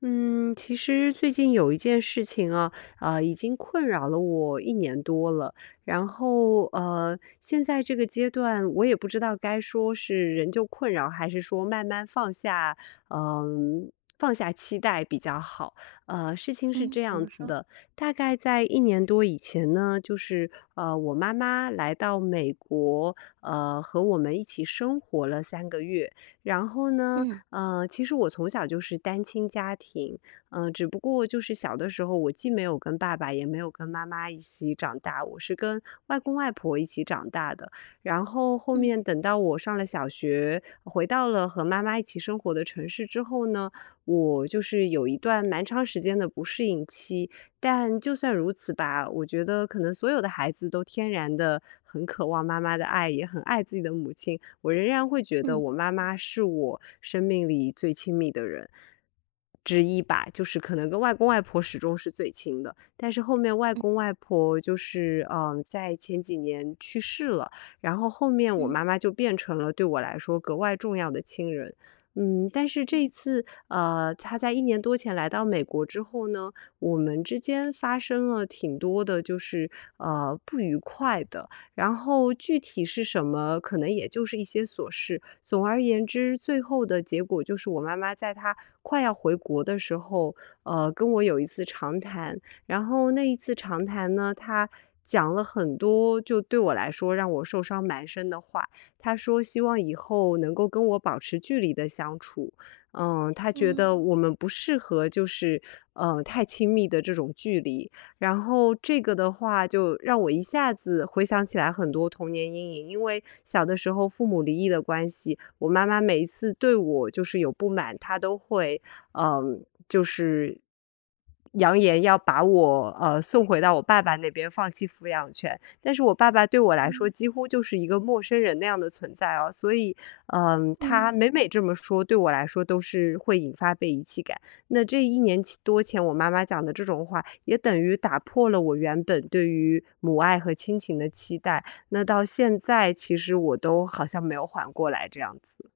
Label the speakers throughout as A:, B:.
A: 嗯，其实最近有一件事情啊，已经困扰了我一年多了。然后，现在这个阶段，我也不知道该说是仍旧困扰，还是说慢慢放下，嗯、放下期待比较好。事情是
B: 嗯，
A: 这
B: 怎
A: 样
B: 么
A: 子
B: 说？
A: 的，大概在一年多以前呢，就是我妈妈来到美国，和我们一起生活了3个月。然后呢，
B: 嗯
A: 其实我从小就是单亲家庭，只不过就是小的时候，我既没有跟爸爸，也没有跟妈妈一起长大，我是跟外公外婆一起长大的。然后后
B: 嗯
A: 面等到我上了小学，回到了和妈妈一起生活的城市之后呢，我就是有一段蛮长时间的不适应期，但就算如此吧，我觉得可能所有的孩子都天然的很渴望妈妈的爱，也很爱自己的母亲。我仍然会觉得
B: 嗯
A: 我妈妈是我生命里最亲密的人之一吧，就是可能跟外公外婆始终是最亲的。但是后面外
B: 嗯
A: 公外婆就是，在前几年去世了，然后后面我
B: 嗯
A: 妈妈就变成了对我来说格外重要的亲人。但是这
B: 嗯
A: 一次，她在一年多前来到美国之后呢，我们之间发生了挺多的，就是不愉快的。然后具体是什么，可能也就是一些琐事。总而言之，最后的结果就是我妈妈在她快要回国的时候，跟我有一次长谈。然后那一次长谈呢，她讲了很多，就对我来说让我受伤蛮深的话。她说希望以后能够跟我保持距离的相处，他觉
B: 嗯
A: 得我们不适合就是，太亲密的这种距离。然后这个的话就让我一下子回想起来很多童年阴影，因为小的时候父母离异的关系，我妈妈每一次对我就是有不满，她都会，就是扬言要把我，送回到我爸爸那边，放弃抚养权。但是我爸爸对我来说
B: 嗯
A: 几乎就是一个陌生人那样的存在哦，所以，
B: 嗯。
A: 他每每这么说，对我来说都是会引发被遗弃感。那这一年期多前，我妈妈讲的这种话，也等于打破了我原本对于母爱和亲情的期待。那到现在，其实我都好像没有缓过来这样子。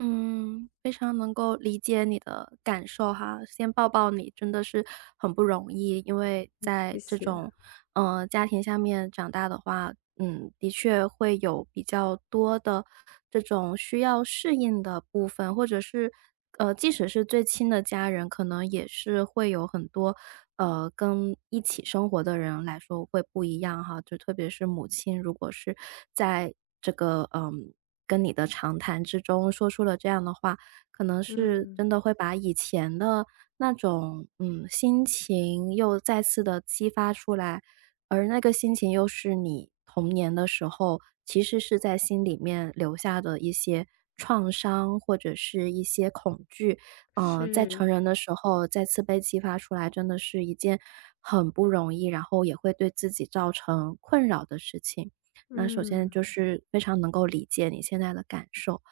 B: 嗯，非常能够理解你的感受哈，先抱抱你，真的是很不容易。因为在
A: 谢
B: 这
A: 谢。
B: 种，家庭下面长大的话，的确会有比较多的这种需要适应的部分，或者是，即使是最亲的家人，可能也是会有很多，跟一起生活的人来说会不一样哈。就特别是母亲，如果是在这个，跟你的长谈之中说出了这样的话，可能是
A: 嗯，
B: 真的会把以前的那种，心情又再次的激发出来，而那个心情又是你童年的时候，其实是在心里面留下的一些创伤或者是一些恐惧，在成
A: 是，
B: 人的时候再次被激发出来，真的是一件很不容易，然后也会对自己造成困扰的事情。那首先
A: 嗯。
B: 就是非常能够理解你现在的感受。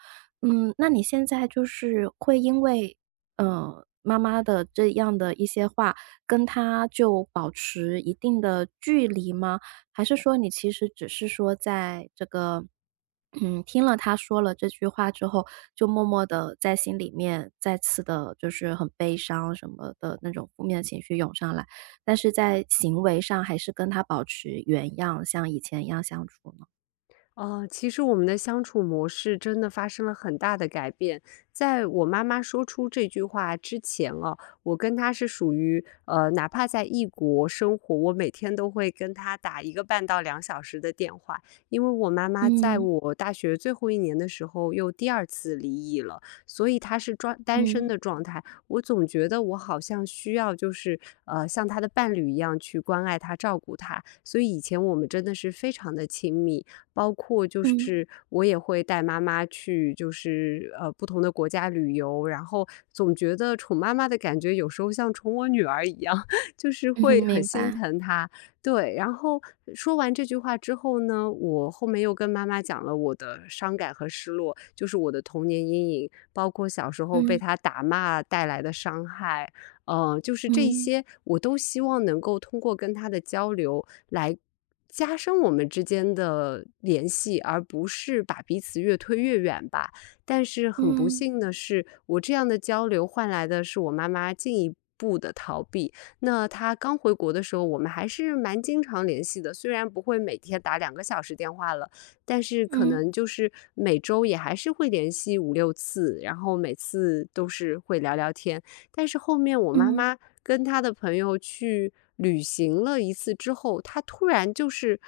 B: 那你现在就是会因为，妈妈的这样的一些话，跟他就保持一定的距离吗？还是说你其实只是说在这个，听了他说了这句话之后，就默默的在心里面再次的就是很悲伤什么的那种负面情绪涌上来，但是在行为上还是跟他保持原样，像以前一样相处呢？
A: 其实我们的相处模式真的发生了很大的改变。在我妈妈说出这句话之前哦，我跟她是属于哪怕在异国生活，我每天都会跟她打一个半到两小时的电话，因为我妈妈在
B: 嗯，
A: 我大学最后一年的时候又第二次离异了，所以她是专单身
B: 嗯，
A: 的状态。我总觉得我好像需要就是像她的伴侣一样去关爱她、照顾她，所以以前我们真的是非常的亲密。包括就
B: 嗯，
A: 是我也会带妈妈去，就是不同的国家旅游，然后总觉得宠妈妈的感觉有时候像宠我女儿一样，就是
B: 嗯哼
A: 会很
B: 明
A: 心
B: 白，
A: 疼她。对，然后说完这句话之后呢，我后面又跟妈妈讲了我的伤感和失落，就是我的童年阴影，包括小时候被
B: 嗯，
A: 她打骂带来的伤害，就是这一
B: 嗯，
A: 些，我都希望能够通过跟他的交流来加深我们之间的联系，而不是把彼此越推越远吧。但是很不
B: 嗯，
A: 幸的是，我这样的交流换来的是我妈妈进一步的逃避。那她刚回国的时候，我们还是蛮经常联系的，虽然不会每天打2个小时电话了，但是可
B: 嗯，
A: 能就是每周也还是会联系五六次，然后每次都是会聊聊天。但是后面我妈
B: 嗯，
A: 妈跟她的朋友去旅行了一次之后，她突然就是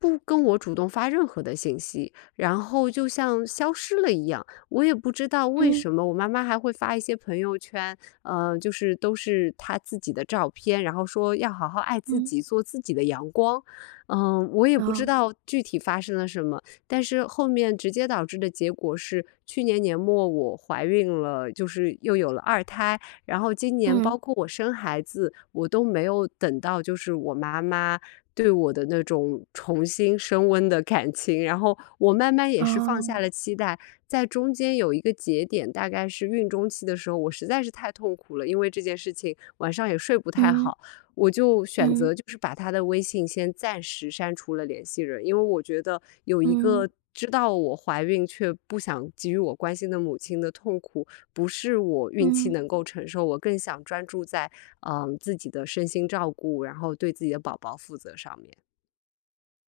A: 不跟我主动发任何的信息，然后就像消失了一样。我也不知道为
B: 嗯，
A: 什么，我妈妈还会发一些朋友圈，就是都是她自己的照片，然后说要好好爱自
B: 嗯，
A: 己，做自己的阳光。我也不
B: 哦，
A: 知道具体发生了什么。但是后面直接导致的结果是，去年年末我怀孕了，就是又有了二胎，然后今年
B: 嗯，
A: 包括我生孩子，我都没有等到就是我妈妈对我的那种重新升温的感情，然后我慢慢也是放
B: 哦，
A: 下了期待，在中间有一个节点，大概是孕中期的时候，我实在是太痛苦了，因为这件事情晚上也睡不太
B: 嗯，
A: 好。我就选
B: 嗯，
A: 择就是把他的微信先暂时删除了联系人，因为我觉得有一
B: 嗯，
A: 个知道我怀孕却不想给予我关心的母亲的痛苦，不是我孕期
B: 嗯，
A: 能够承受，我更想专注在自己的身心照顾，然后对自己的宝宝负责上面。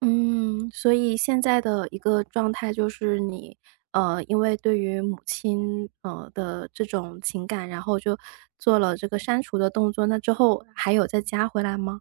B: 嗯，所以现在的一个状态就是你，因为对于母亲，的这种情感，然后就做了这个删除的动作，那之后还有再加回来吗？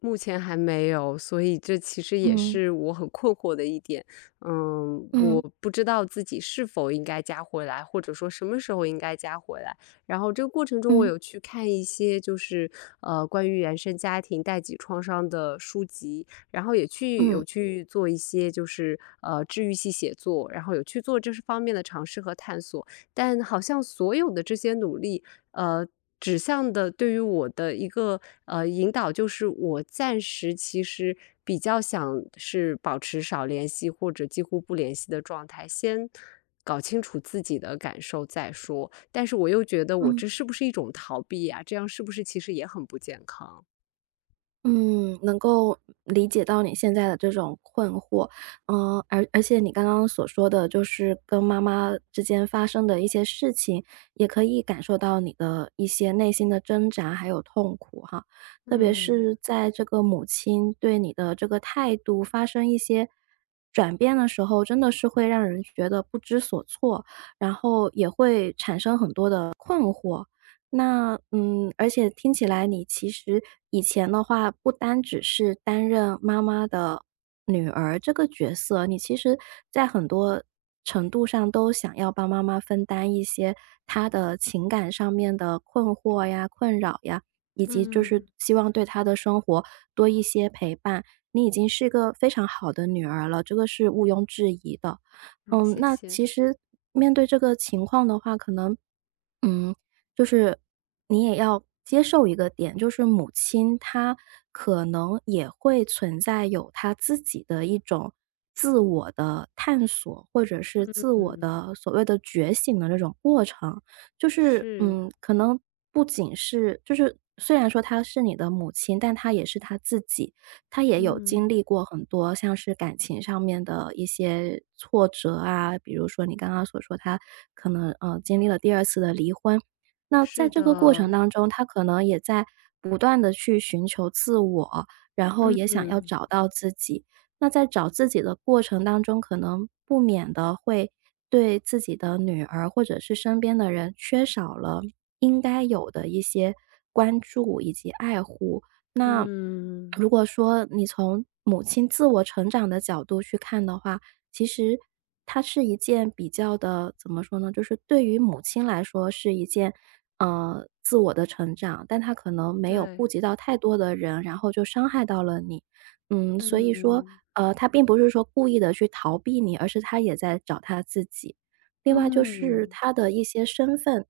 A: 目前还没有，所以这其实也
B: 嗯，
A: 是我很困惑的一点。我
B: 嗯，
A: 不知道自己是否应该加回来，或者说什么时候应该加回来。然后这个过程中，我
B: 嗯，
A: 有去看一些就是关于原生家庭代际创伤的书籍，然后也去
B: 嗯，
A: 有去做一些就是治愈系写作，然后有去做这方面的尝试和探索。但好像所有的这些努力，呃，指向的对于我的一个引导，就是我暂时其实比较想是保持少联系或者几乎不联系的状态，先搞清楚自己的感受再说。但是我又觉得我
B: 嗯。
A: 这是不是一种逃避呀、这样是不是其实也很不健康？
B: 嗯，能够理解到你现在的这种困惑，而且你刚刚所说的，就是跟妈妈之间发生的一些事情，也可以感受到你的一些内心的挣扎还有痛苦哈。特别
A: 嗯
B: 是在这个母亲对你的这个态度发生一些转变的时候，真的是会让人觉得不知所措，然后也会产生很多的困惑。那而且听起来你其实以前的话，不单只是担任妈妈的女儿这个角色，你其实在很多程度上都想要帮妈妈分担一些她的情感上面的困惑呀、困扰呀，以及就是
A: 嗯
B: 希望对她的生活多一些陪伴。你已经是个非常好的女儿了，这个是毋庸置疑的。
A: 嗯，谢
B: 那
A: 谢。
B: 其实面对这个情况的话，可能。嗯，就是你也要接受一个点，就是母亲她可能也会存在有她自己的一种自我的探索，或者是自我
A: 嗯
B: 的所谓的觉醒的这种过程。就是，
A: 是，
B: 可能不仅是就是虽然说她是你的母亲，但她也是她自己，她也有经
A: 嗯
B: 历过很多像是感情上面的一些挫折啊，比如说你刚刚所说她可能，经历了第二次的离婚。那在
A: 是
B: 这个过
A: 的，
B: 程当中，他可能也在不断的去寻求自我，然后也想要
A: 嗯
B: 找到自己。那在找自己的过程当中，可能不免的会对自己的女儿或者是身边的人缺少了应该有的一些关注以及爱护。那
A: 嗯。
B: 如果说你从母亲自我成长的角度去看的话，其实它是一件比较的怎么说呢，就是对于母亲来说是一件，自我的成长，但她可能没有
A: 对，
B: 顾及到太多的人，然后就伤害到了你。所以说，
A: 嗯，
B: 她并不是说故意的去逃避你，而是她也在找她自己。另外就是
A: 嗯，
B: 他的一些身份，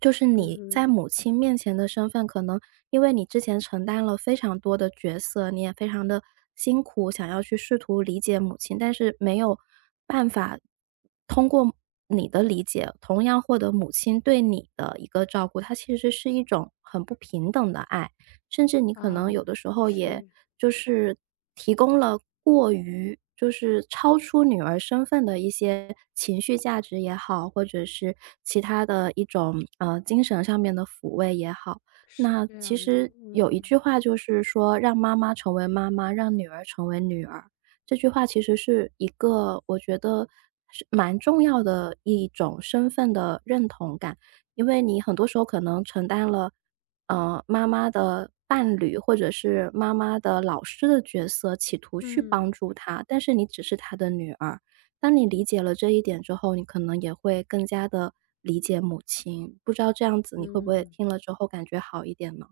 B: 就是
A: 嗯
B: 你在
A: 嗯
B: 母亲面前的身份，可能因为你之前承担了非常多的角色，你也非常的辛苦，想要去试图理解母亲，但是没有办法通过你的理解，同样获得母亲对你的一个照顾，它其实是一种很不平等的爱。甚至你可能有
A: 啊，
B: 的时候也
A: 是，
B: 就是提供了过于就是超出女儿身份的一些情绪价值也好，或者是其他的一种，精神上面的抚慰也好。
A: 是
B: 那
A: 这
B: 其
A: 样的，
B: 实有一
A: 嗯，
B: 句话就是说“让妈妈成为妈妈，让女儿成为女儿”，这句话其实是一个我觉得是蛮重要的一种身份的认同感。因为你很多时候可能承担了妈妈的伴侣或者是妈妈的老师的角色，企图去帮
A: 嗯，
B: 助她，但是你只是她的女儿。当你理解了这一点之后，你可能也会更加的理解母亲，不知道这样子你会不会
A: 嗯，
B: 听了之后感觉好一点呢？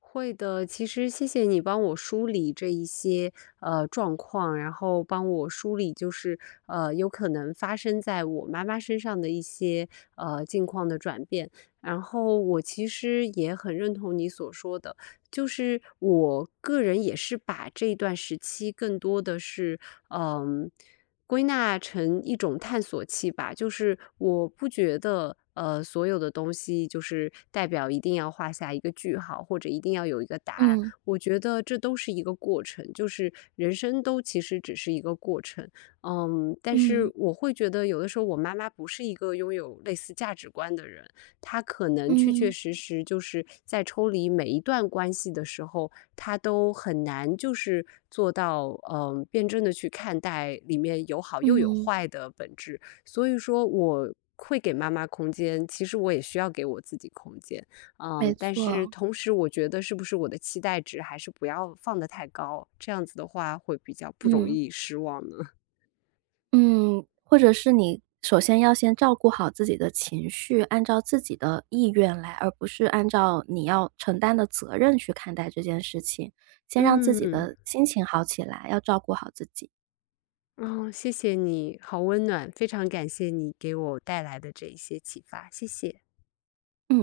A: 会的。其实谢谢你帮我梳理这一些，状况，然后帮我梳理就是，有可能发生在我妈妈身上的一些，境况的转变。然后我其实也很认同你所说的，就是我个人也是把这一段时期更多的是，嗯、归纳成一种探索器吧，就是我不觉得，所有的东西就是代表一定要画下一个句号，或者一定要有一个答案。
B: 嗯，
A: 我觉得这都是一个过程，就是人生都其实只是一个过程。但
B: 嗯，
A: 是我会觉得有的时候我妈妈不是一个拥有类似价值观的人，他可能确确
B: 嗯，
A: 实实就是在抽离每一段关系的时候，他都很难就是做到，辩证的去看待里面有好又有
B: 嗯，
A: 坏的本质。所以说我会给妈妈空间，其实我也需要给我自己空间。
B: 没
A: 但是
B: 错，
A: 同时我觉得是不是我的期待值还是不要放得太高，这样子的话会比较不容
B: 嗯。
A: 易失望呢？
B: 嗯，或者是你首先要先照顾好自己的情绪，按照自己的意愿来，而不是按照你要承担的责任去看待这件事情。先让自己
A: 嗯。
B: 的心情好起来，要照顾好自己。
A: 哦，谢谢你，好温暖，非常感谢你给我带来的这一些启发，谢谢。
B: 嗯。